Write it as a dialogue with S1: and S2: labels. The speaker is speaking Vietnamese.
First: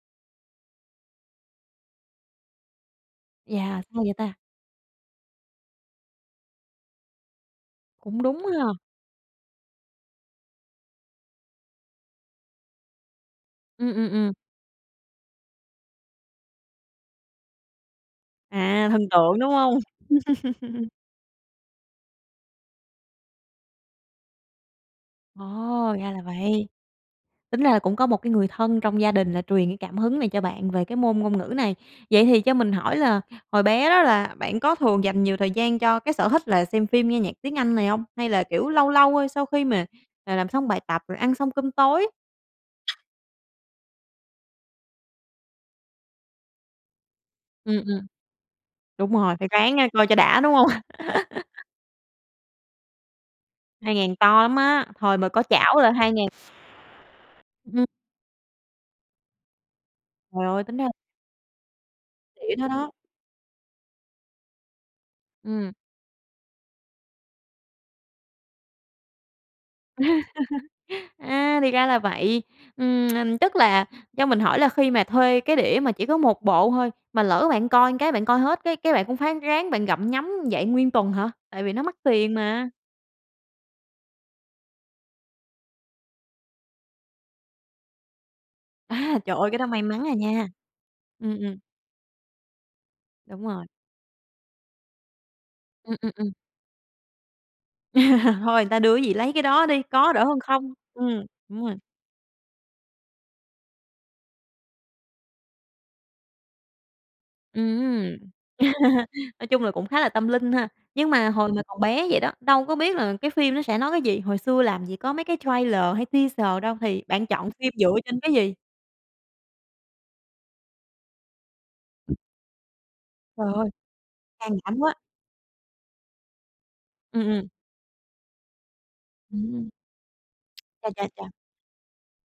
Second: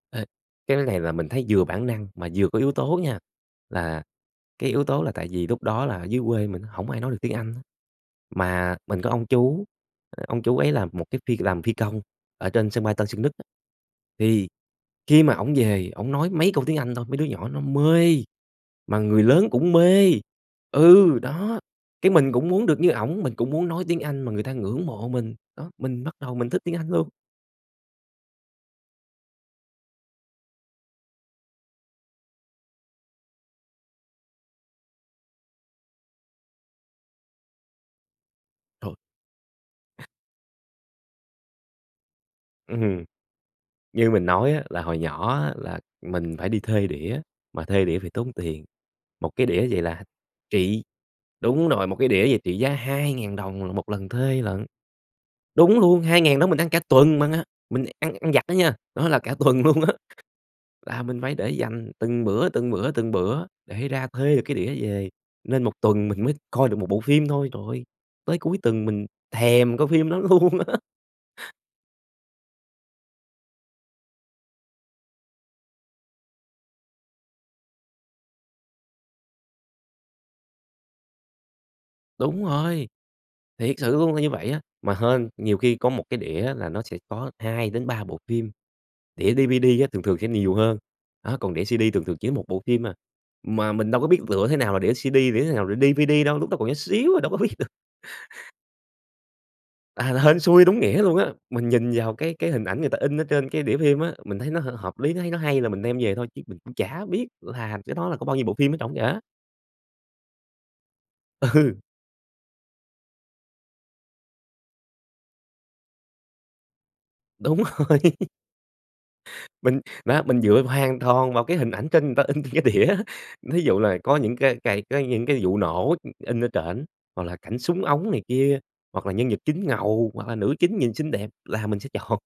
S1: Ê, cái này là mình thấy vừa bản năng mà vừa có yếu tố nha,
S2: Yeah, hay
S1: là
S2: vậy ta!
S1: cái yếu tố là tại vì lúc đó là ở dưới quê mình hổng ai nói được tiếng Anh á,
S2: Cũng đúng ha.
S1: mà mình có ông chú, ờ, ông chú ấy là một cái phi làm phi công ở trên sân bay Tân Sơn Nhất á,
S2: Ừm, ừm, ừm.
S1: thì khi mà ổng về ổng nói mấy câu tiếng Anh thôi, mấy đứa nhỏ nó mê,
S2: À,
S1: mà
S2: thần
S1: người
S2: tượng,
S1: lớn
S2: đúng
S1: cũng
S2: hông?
S1: mê. Ừ, đó, cái mình cũng muốn được như ổng, mình cũng muốn nói tiếng Anh mà người ta ngưỡng mộ mình,
S2: Ồ,
S1: đó, mình
S2: ra
S1: bắt
S2: là
S1: đầu mình thích
S2: vậy.
S1: tiếng Anh luôn.
S2: Tính ra là cũng có một cái người thân trong gia đình là truyền cái cảm hứng này cho bạn về cái môn ngôn ngữ này. Vậy thì cho mình hỏi là hồi bé đó là bạn có thường dành nhiều thời gian cho cái sở thích là xem phim, nghe nhạc tiếng Anh này hông? Hay là, kiểu, lâu
S1: Trởi!
S2: lâu thôi sau khi mà, ờ, làm xong bài tập rồi ăn xong cơm tối?
S1: Ừm. Như mình nói á là hồi nhỏ á là mình phải đi thuê đĩa mà
S2: Ừm,
S1: thuê đĩa
S2: ừm.
S1: thì tốn tiền.
S2: Đúng
S1: Một
S2: rồi,
S1: cái
S2: phải
S1: đĩa
S2: ráng,
S1: vậy
S2: a,
S1: là
S2: coi cho đã, đúng hông?
S1: trị đúng rồi, một cái đĩa vậy trị giá 2.000 đồng 1
S2: hai
S1: lần
S2: ngàn to
S1: thuê
S2: lắm
S1: lận.
S2: á, hồi mà có chảo
S1: Đúng
S2: là
S1: luôn,
S2: hai
S1: hai
S2: ngàn
S1: ngàn đó mình ăn cả tuần mà,
S2: ừm.
S1: mình ăn ăn vặt đó nha, đó là cả tuần luôn á.
S2: Trời ơi, tính ra
S1: Là mình phải để dành từng bữa,
S2: Đĩa đó
S1: từng
S2: đó.
S1: bữa, từng bữa để ra thuê được cái đĩa về, nên 1
S2: Ừm.
S1: tuần mình mới coi được 1 bộ phim thôi. Trời ơi, tới cuối tuần mình thèm coi phim đó luôn á.
S2: A, thì ra là vậy. Ừm, ừm, tức là cho mình hỏi là khi mà thuê cái đĩa mà chỉ có 1 bộ thôi, mà lỡ bạn coi cái bạn coi hết cái cái bạn cũng phái ráng bạn gặm nhấm vậy nguyên tuần hả? Tại vì nó mắc tiền
S1: Đúng
S2: mà.
S1: rồi, thiệt sự luôn là như vậy á. Mà hên, nhiều khi có một cái đĩa là nó sẽ có 2-3 bộ phim,
S2: À,
S1: đĩa
S2: trời ơi, cái đó
S1: DVD
S2: may
S1: á thường
S2: mắn à
S1: thường sẽ
S2: nha!
S1: nhiều hơn,
S2: Ừm,
S1: á, còn
S2: ừm.
S1: đĩa CD thường thường chỉ có 1 bộ phim à.
S2: Đúng rồi.
S1: Mà mình đâu có biết lựa thế nào là đĩa CD, đĩa nào là
S2: Ừm, ừm,
S1: DVD
S2: ừm.
S1: đâu, lúc đó còn nhỏ xíu à đâu có biết được.
S2: Thôi người ta đưa cái gì lấy cái đó đi, có
S1: À,
S2: đỡ hơn
S1: hên xui
S2: không.
S1: đúng nghĩa luôn
S2: Ừm,
S1: á,
S2: đúng
S1: mình
S2: rồi.
S1: nhìn vào cái cái hình ảnh người ta in ở trên cái đĩa phim á, mình thấy nó h hợp lý, nó thấy nó hay là mình đem về thôi chứ mình cũng chả biết làm cái đó
S2: Ừm.
S1: là có bao nhiêu bộ phim ở trỏng vậy á.
S2: Nói chung là cũng khá là tâm linh ha. Nhưng mà hồi mà còn
S1: Ừ.
S2: bé vậy đó, đâu có biết là cái phim nó sẽ nói cái gì, hồi xưa làm gì có mấy cái trailer hay teaser đâu, thì bạn chọn
S1: Đúng
S2: phim
S1: rồi.
S2: dựa trên cái gì?
S1: Mình, á, mình dựa hoàn toàn vào cái hình ảnh trên người ta in trên cái đĩa á,
S2: Trời
S1: thí
S2: ơi,
S1: dụ là có những
S2: can
S1: cái
S2: đảm
S1: cái
S2: quá!
S1: cái những cái vụ nổ, ưm, in ở trển,
S2: Ừm,
S1: hoặc là
S2: ừm.
S1: cảnh súng ống này kia, hoặc là nhân vật chính
S2: Ừm.
S1: ngầu hoặc là nữ chính
S2: Cha,
S1: nhìn
S2: cha,
S1: xinh đẹp
S2: cha.
S1: là mình sẽ chọn.